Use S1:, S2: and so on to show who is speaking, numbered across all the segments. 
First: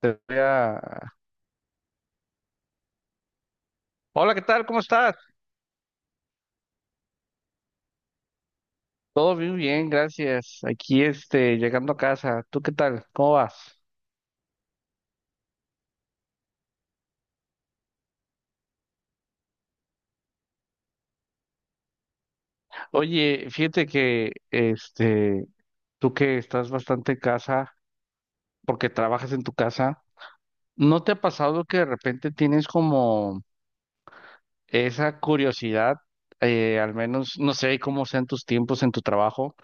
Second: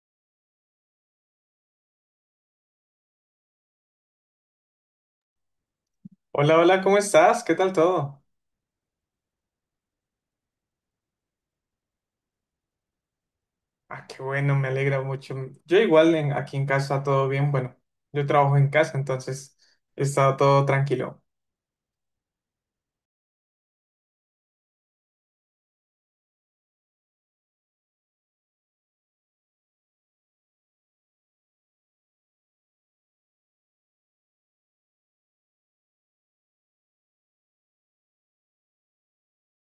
S1: Te voy a- Hola, ¿qué tal? ¿Cómo estás?
S2: Hola, hola, ¿cómo estás? ¿Qué tal todo?
S1: Todo muy bien, gracias. Aquí, llegando a casa. ¿Tú qué tal? ¿Cómo vas?
S2: Ah, qué bueno, me alegra mucho. Yo igual aquí en casa todo bien. Bueno, yo trabajo en casa, entonces he estado todo tranquilo.
S1: Oye, fíjate que, tú que estás bastante en casa, porque trabajas en tu casa, ¿no te ha pasado que de repente tienes como esa curiosidad? Al menos, no sé cómo sean tus tiempos en tu trabajo,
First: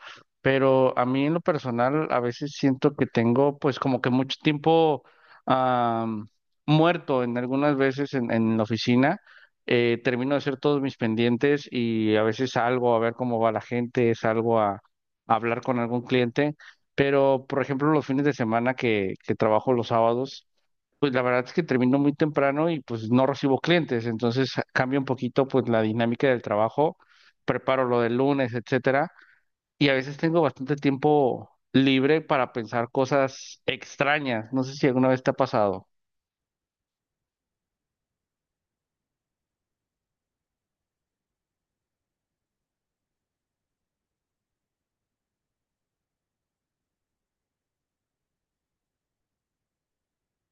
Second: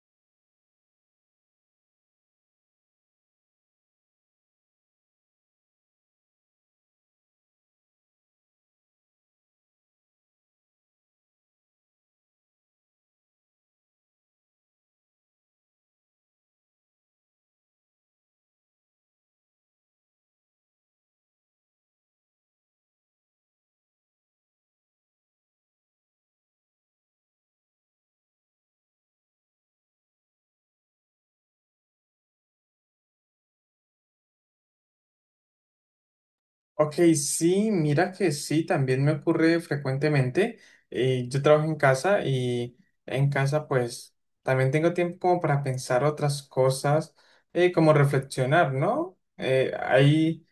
S1: pero a mí en lo personal a veces siento que tengo pues como que mucho tiempo am, muerto en algunas veces en la oficina. Termino de hacer todos mis pendientes y a veces salgo a ver cómo va la gente, salgo a hablar con algún cliente, pero por ejemplo los fines de semana que trabajo los sábados, pues la verdad es que termino muy temprano y pues no recibo clientes, entonces cambio un poquito pues la dinámica del trabajo, preparo lo del lunes, etcétera, y a veces tengo bastante tiempo libre para pensar cosas extrañas, no sé si alguna vez te ha pasado.
S2: Ok, sí, mira que sí, también me ocurre frecuentemente. Yo trabajo en casa y en casa pues también tengo tiempo como para pensar otras cosas, como reflexionar, ¿no? Hay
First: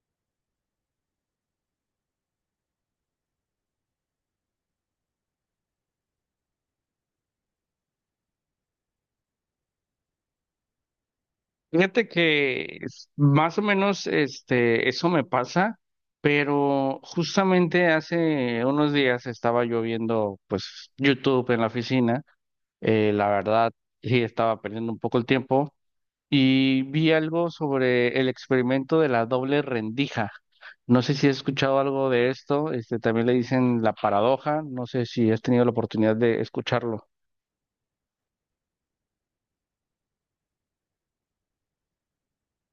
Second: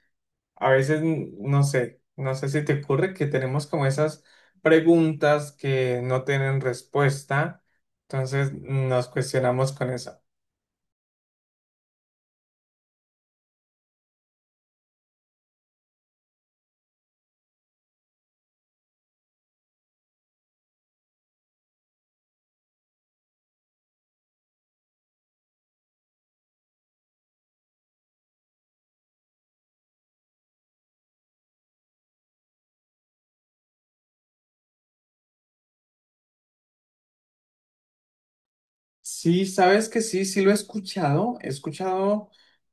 S2: a veces, no sé, no sé si te ocurre que tenemos como esas preguntas que no tienen respuesta, entonces nos cuestionamos con eso.
S1: Fíjate que es- más o menos este eso me pasa, pero justamente hace unos días estaba yo viendo pues YouTube en la oficina. La verdad sí estaba perdiendo un poco el tiempo, y vi algo sobre el experimento de la doble rendija. No sé si has escuchado algo de esto, este, también le dicen la paradoja, no sé si has tenido la oportunidad de escucharlo.
S2: Sí, sabes que sí, sí lo he escuchado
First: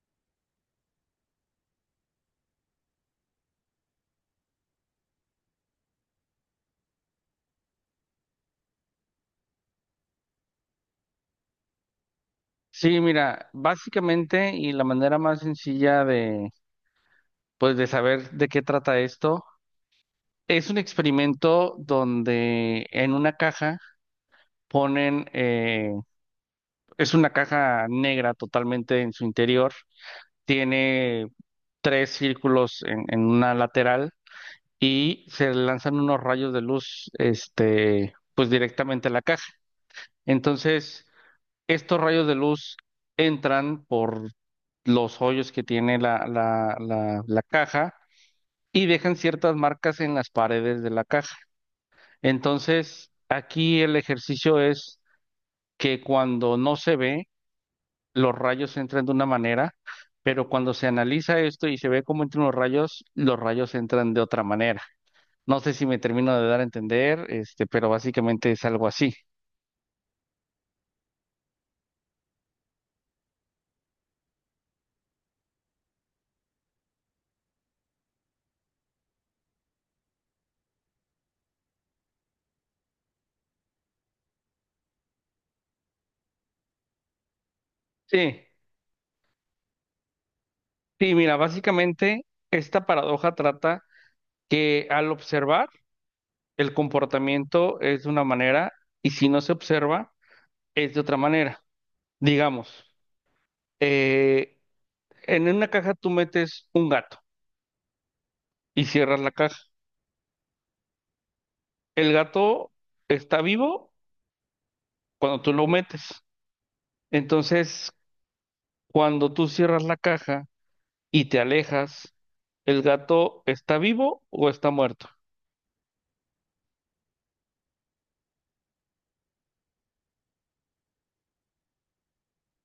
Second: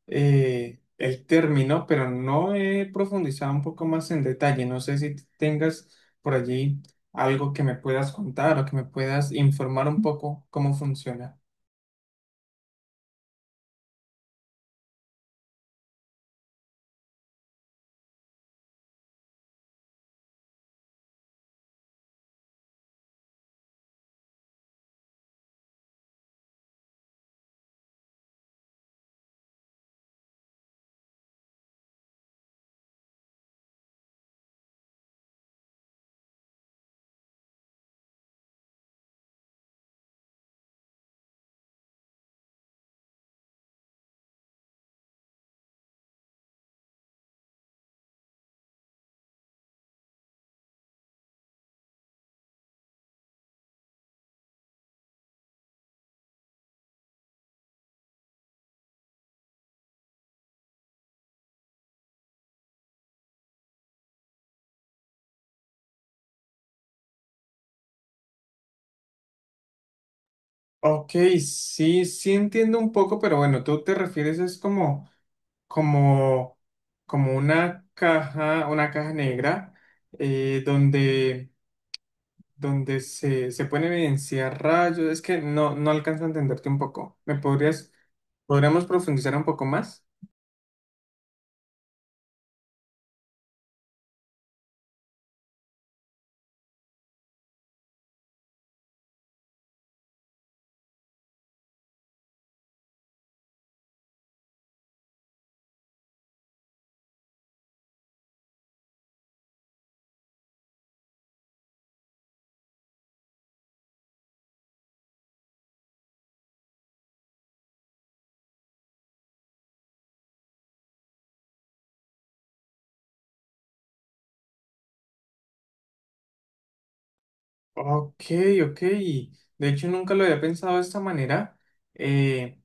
S2: el término, pero no he profundizado un poco más en detalle. No sé si tengas por allí algo que me puedas contar o que me puedas informar un poco cómo funciona.
S1: Sí, mira, básicamente y la manera más sencilla de, pues, de saber de qué trata esto, es un experimento donde en una caja ponen, es una caja negra totalmente en su interior, tiene tres círculos en una lateral y se lanzan unos rayos de luz, este, pues directamente a la caja. Entonces, estos rayos de luz entran por los hoyos que tiene la caja y dejan ciertas marcas en las paredes de la caja. Entonces, aquí el ejercicio es que cuando no se ve, los rayos entran de una manera, pero cuando se analiza esto y se ve cómo entran los rayos entran de otra manera. No sé si me termino de dar a entender, este, pero básicamente es algo así.
S2: Ok, sí, sí entiendo un poco, pero bueno, tú te refieres es como como, como una caja negra donde, donde se pueden evidenciar rayos. Es que no, no alcanzo a entenderte un poco. ¿Me podrías,
S1: Sí,
S2: podríamos profundizar un poco más?
S1: sí, mira, básicamente esta paradoja trata que al observar el comportamiento es de una manera y si no se observa es de otra manera. Digamos, eh, en una caja tú metes un gato y cierras la caja. El gato está vivo cuando tú lo metes. Entonces, cuando tú cierras la caja y te alejas, ¿el gato está vivo o está muerto?
S2: Ok, ok. De hecho, nunca lo había pensado de esta manera. Eh,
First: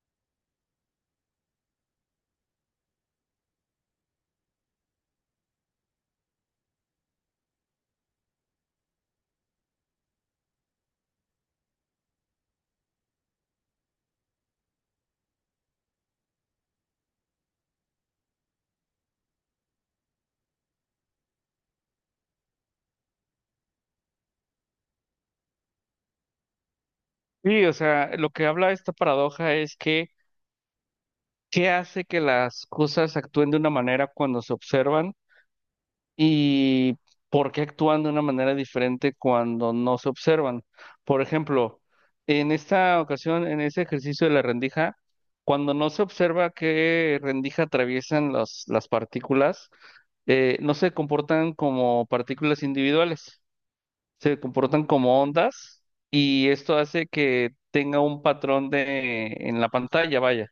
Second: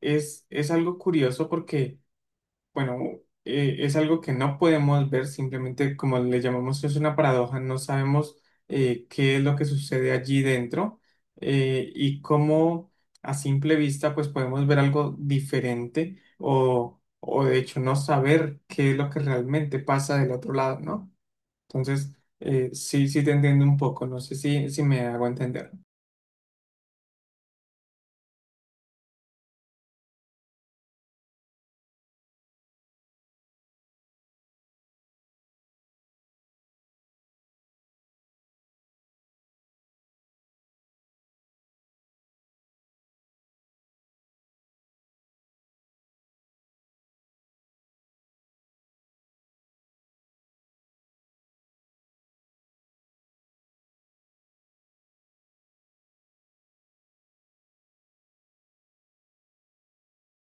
S2: es algo curioso porque bueno, es algo que no podemos ver, simplemente como le llamamos, es una paradoja, no sabemos qué es lo que sucede allí dentro, y cómo a simple vista pues podemos ver algo diferente o de hecho no saber qué es lo que realmente pasa del otro lado, ¿no? Entonces, sí, sí te entiendo un poco, no sé si, si me hago entender.
S1: Sí, o sea, lo que habla esta paradoja es que qué hace que las cosas actúen de una manera cuando se observan y por qué actúan de una manera diferente cuando no se observan. Por ejemplo, en esta ocasión, en ese ejercicio de la rendija, cuando no se observa qué rendija atraviesan los- las partículas, no se comportan como partículas individuales. Se comportan como ondas y esto hace que tenga un patrón de en la pantalla, vaya.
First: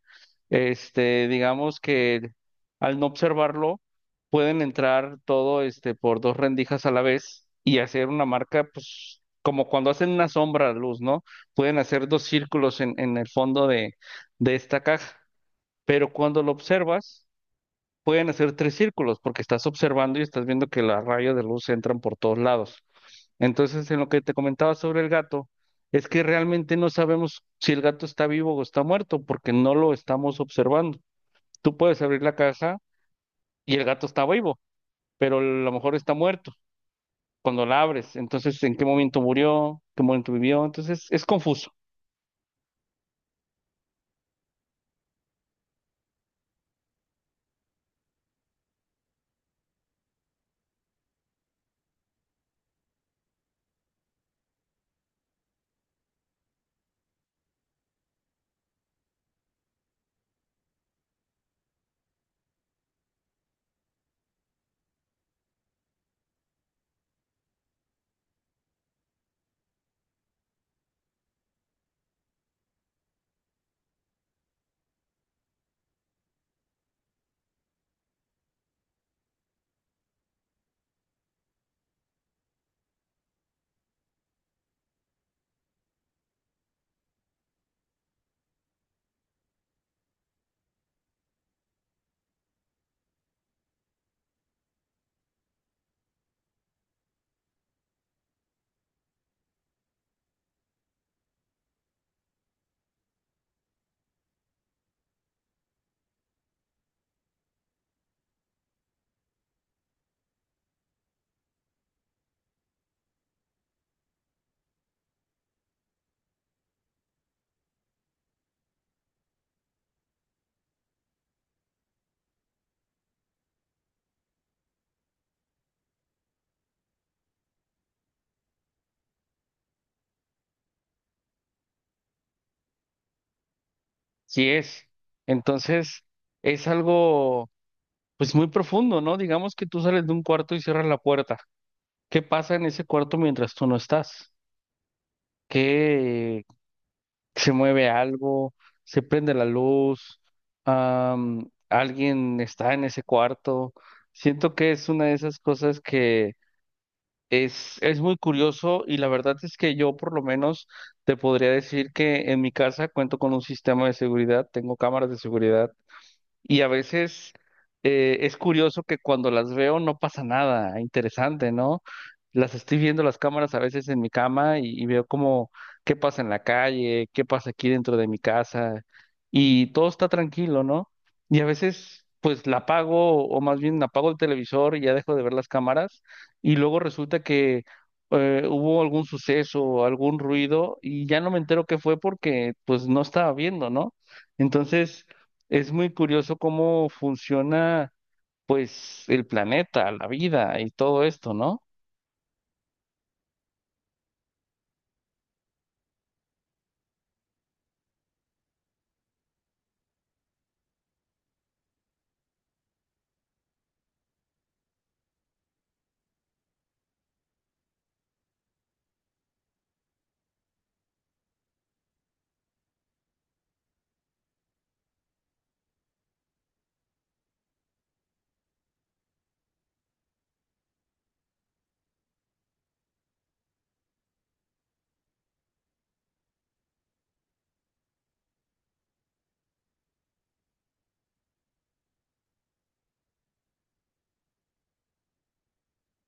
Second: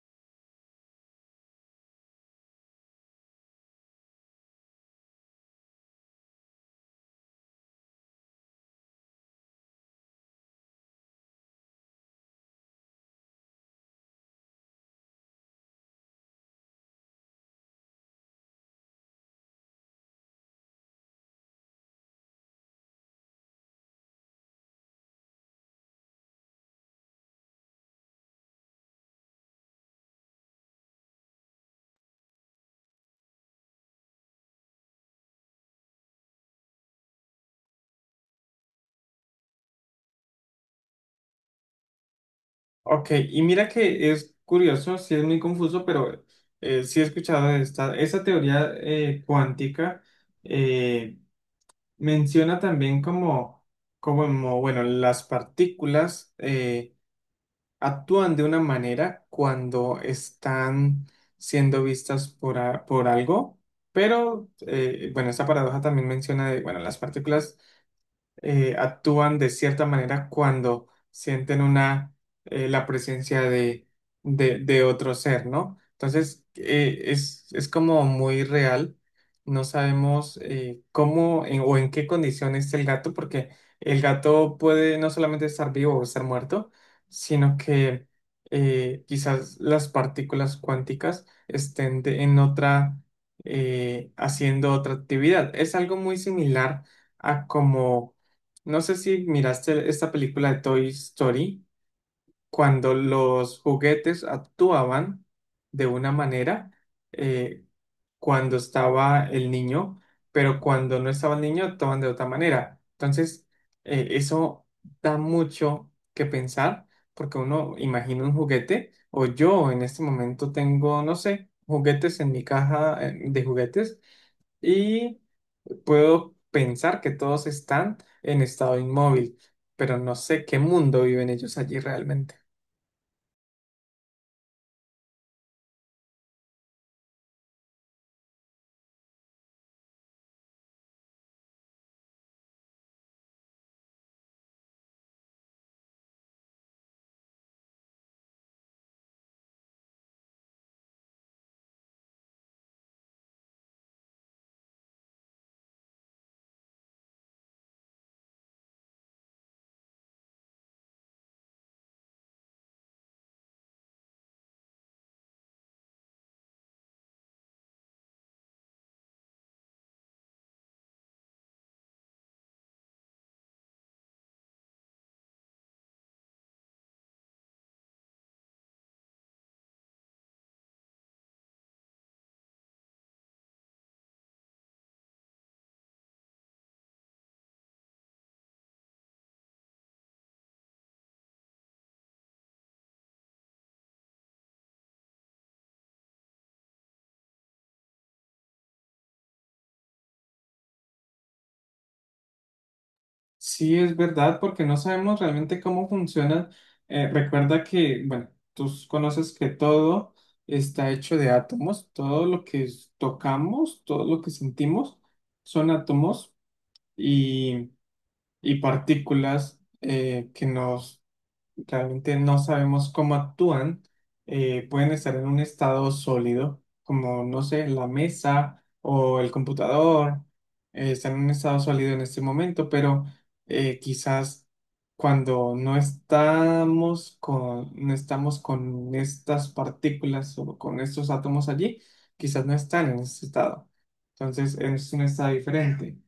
S1: Este, digamos que al no observarlo pueden entrar todo este por dos rendijas a la vez y hacer una marca, pues como cuando hacen una sombra a luz, ¿no? Pueden hacer dos círculos en el fondo de esta caja, pero cuando lo observas pueden hacer tres círculos porque estás observando y estás viendo que los rayos de luz entran por todos lados. Entonces, en lo que te comentaba sobre el gato, es que realmente no sabemos si el gato está vivo o está muerto, porque no lo estamos observando. Tú puedes abrir la caja y el gato está vivo, pero a lo mejor está muerto cuando la abres. Entonces, ¿en qué momento murió? ¿Qué momento vivió? Entonces, es confuso.
S2: Ok, y mira que es curioso, sí es muy confuso, pero sí he escuchado de esta, esa teoría cuántica, eh, menciona también como, bueno, las partículas actúan de una manera cuando están siendo vistas por, por algo, pero, bueno, esta paradoja también menciona de, bueno, las partículas actúan de cierta manera cuando sienten una, la presencia de otro ser, ¿no? Entonces, es como muy real. No sabemos cómo o en qué condición está el gato, porque el gato puede no solamente estar vivo o estar muerto, sino que quizás las partículas cuánticas estén en otra, haciendo otra actividad. Es algo muy similar a como no sé si miraste esta película de Toy Story, cuando los juguetes actuaban de una manera eh, cuando estaba el niño, pero cuando no estaba el niño actuaban de otra manera. Entonces, eso da mucho que pensar, porque uno imagina un juguete, o yo en este momento tengo, no sé, juguetes en mi caja de juguetes y... Puedo pensar que todos están en estado inmóvil, pero no sé qué mundo viven ellos allí realmente.
S1: Sí es. Entonces, es algo, pues, muy profundo, ¿no? Digamos que tú sales de un cuarto y cierras la puerta. ¿Qué pasa en ese cuarto mientras tú no estás? ¿Qué, se mueve algo, se prende la luz, alguien está en ese cuarto? Siento que es una de esas cosas que es muy curioso y la verdad es que yo por lo menos te podría decir que en mi casa cuento con un sistema de seguridad, tengo cámaras de seguridad y a veces es curioso que cuando las veo no pasa nada interesante, ¿no? Las estoy viendo las cámaras a veces en mi cama y veo como qué pasa en la calle, qué pasa aquí dentro de mi casa y todo está tranquilo, ¿no? Y a veces pues la apago o más bien apago el televisor y ya dejo de ver las cámaras y luego resulta que hubo algún suceso o algún ruido y ya no me entero qué fue porque pues no estaba viendo, ¿no? Entonces... es muy curioso cómo funciona, pues, el planeta, la vida y todo esto, ¿no?
S2: Sí, es verdad, porque no sabemos realmente cómo funcionan. Recuerda que, bueno, tú conoces que todo está hecho de átomos, todo lo que tocamos, todo lo que sentimos son átomos y, y partículas que nos realmente no sabemos cómo actúan, pueden estar en un estado sólido, como, no sé, la mesa o el computador, están en un estado sólido en este momento, pero quizás cuando no estamos con, no estamos con estas partículas o con estos átomos allí, quizás no están en ese estado. Entonces es un estado diferente,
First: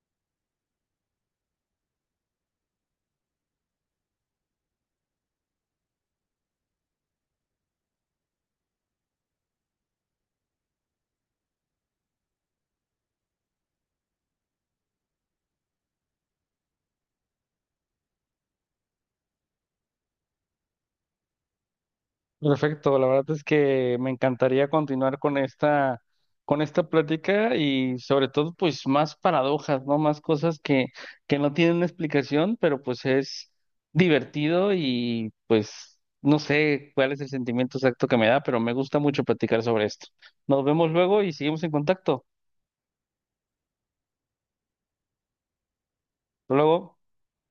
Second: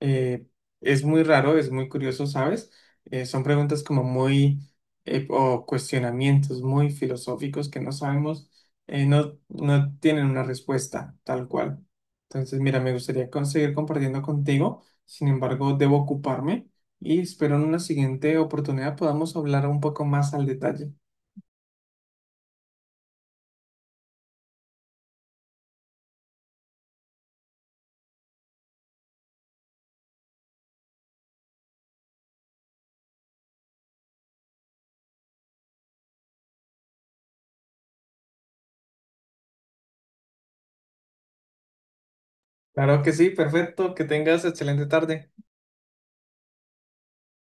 S2: eh, es muy raro, es muy curioso, ¿sabes? Son preguntas como muy, o cuestionamientos muy filosóficos que no sabemos, no, no tienen una respuesta tal cual. Entonces, mira, me gustaría seguir compartiendo contigo, sin embargo, debo ocuparme y espero en una siguiente oportunidad podamos hablar un poco más al detalle.
S1: Perfecto, la verdad es que me encantaría continuar con con esta plática y sobre todo, pues, más paradojas, ¿no? Más cosas que no tienen una explicación, pero pues es divertido y pues no sé cuál es el sentimiento exacto que me da, pero me gusta mucho platicar sobre esto. Nos vemos luego y seguimos en contacto.
S2: Claro que sí, perfecto, que tengas excelente tarde.
S1: Hasta luego.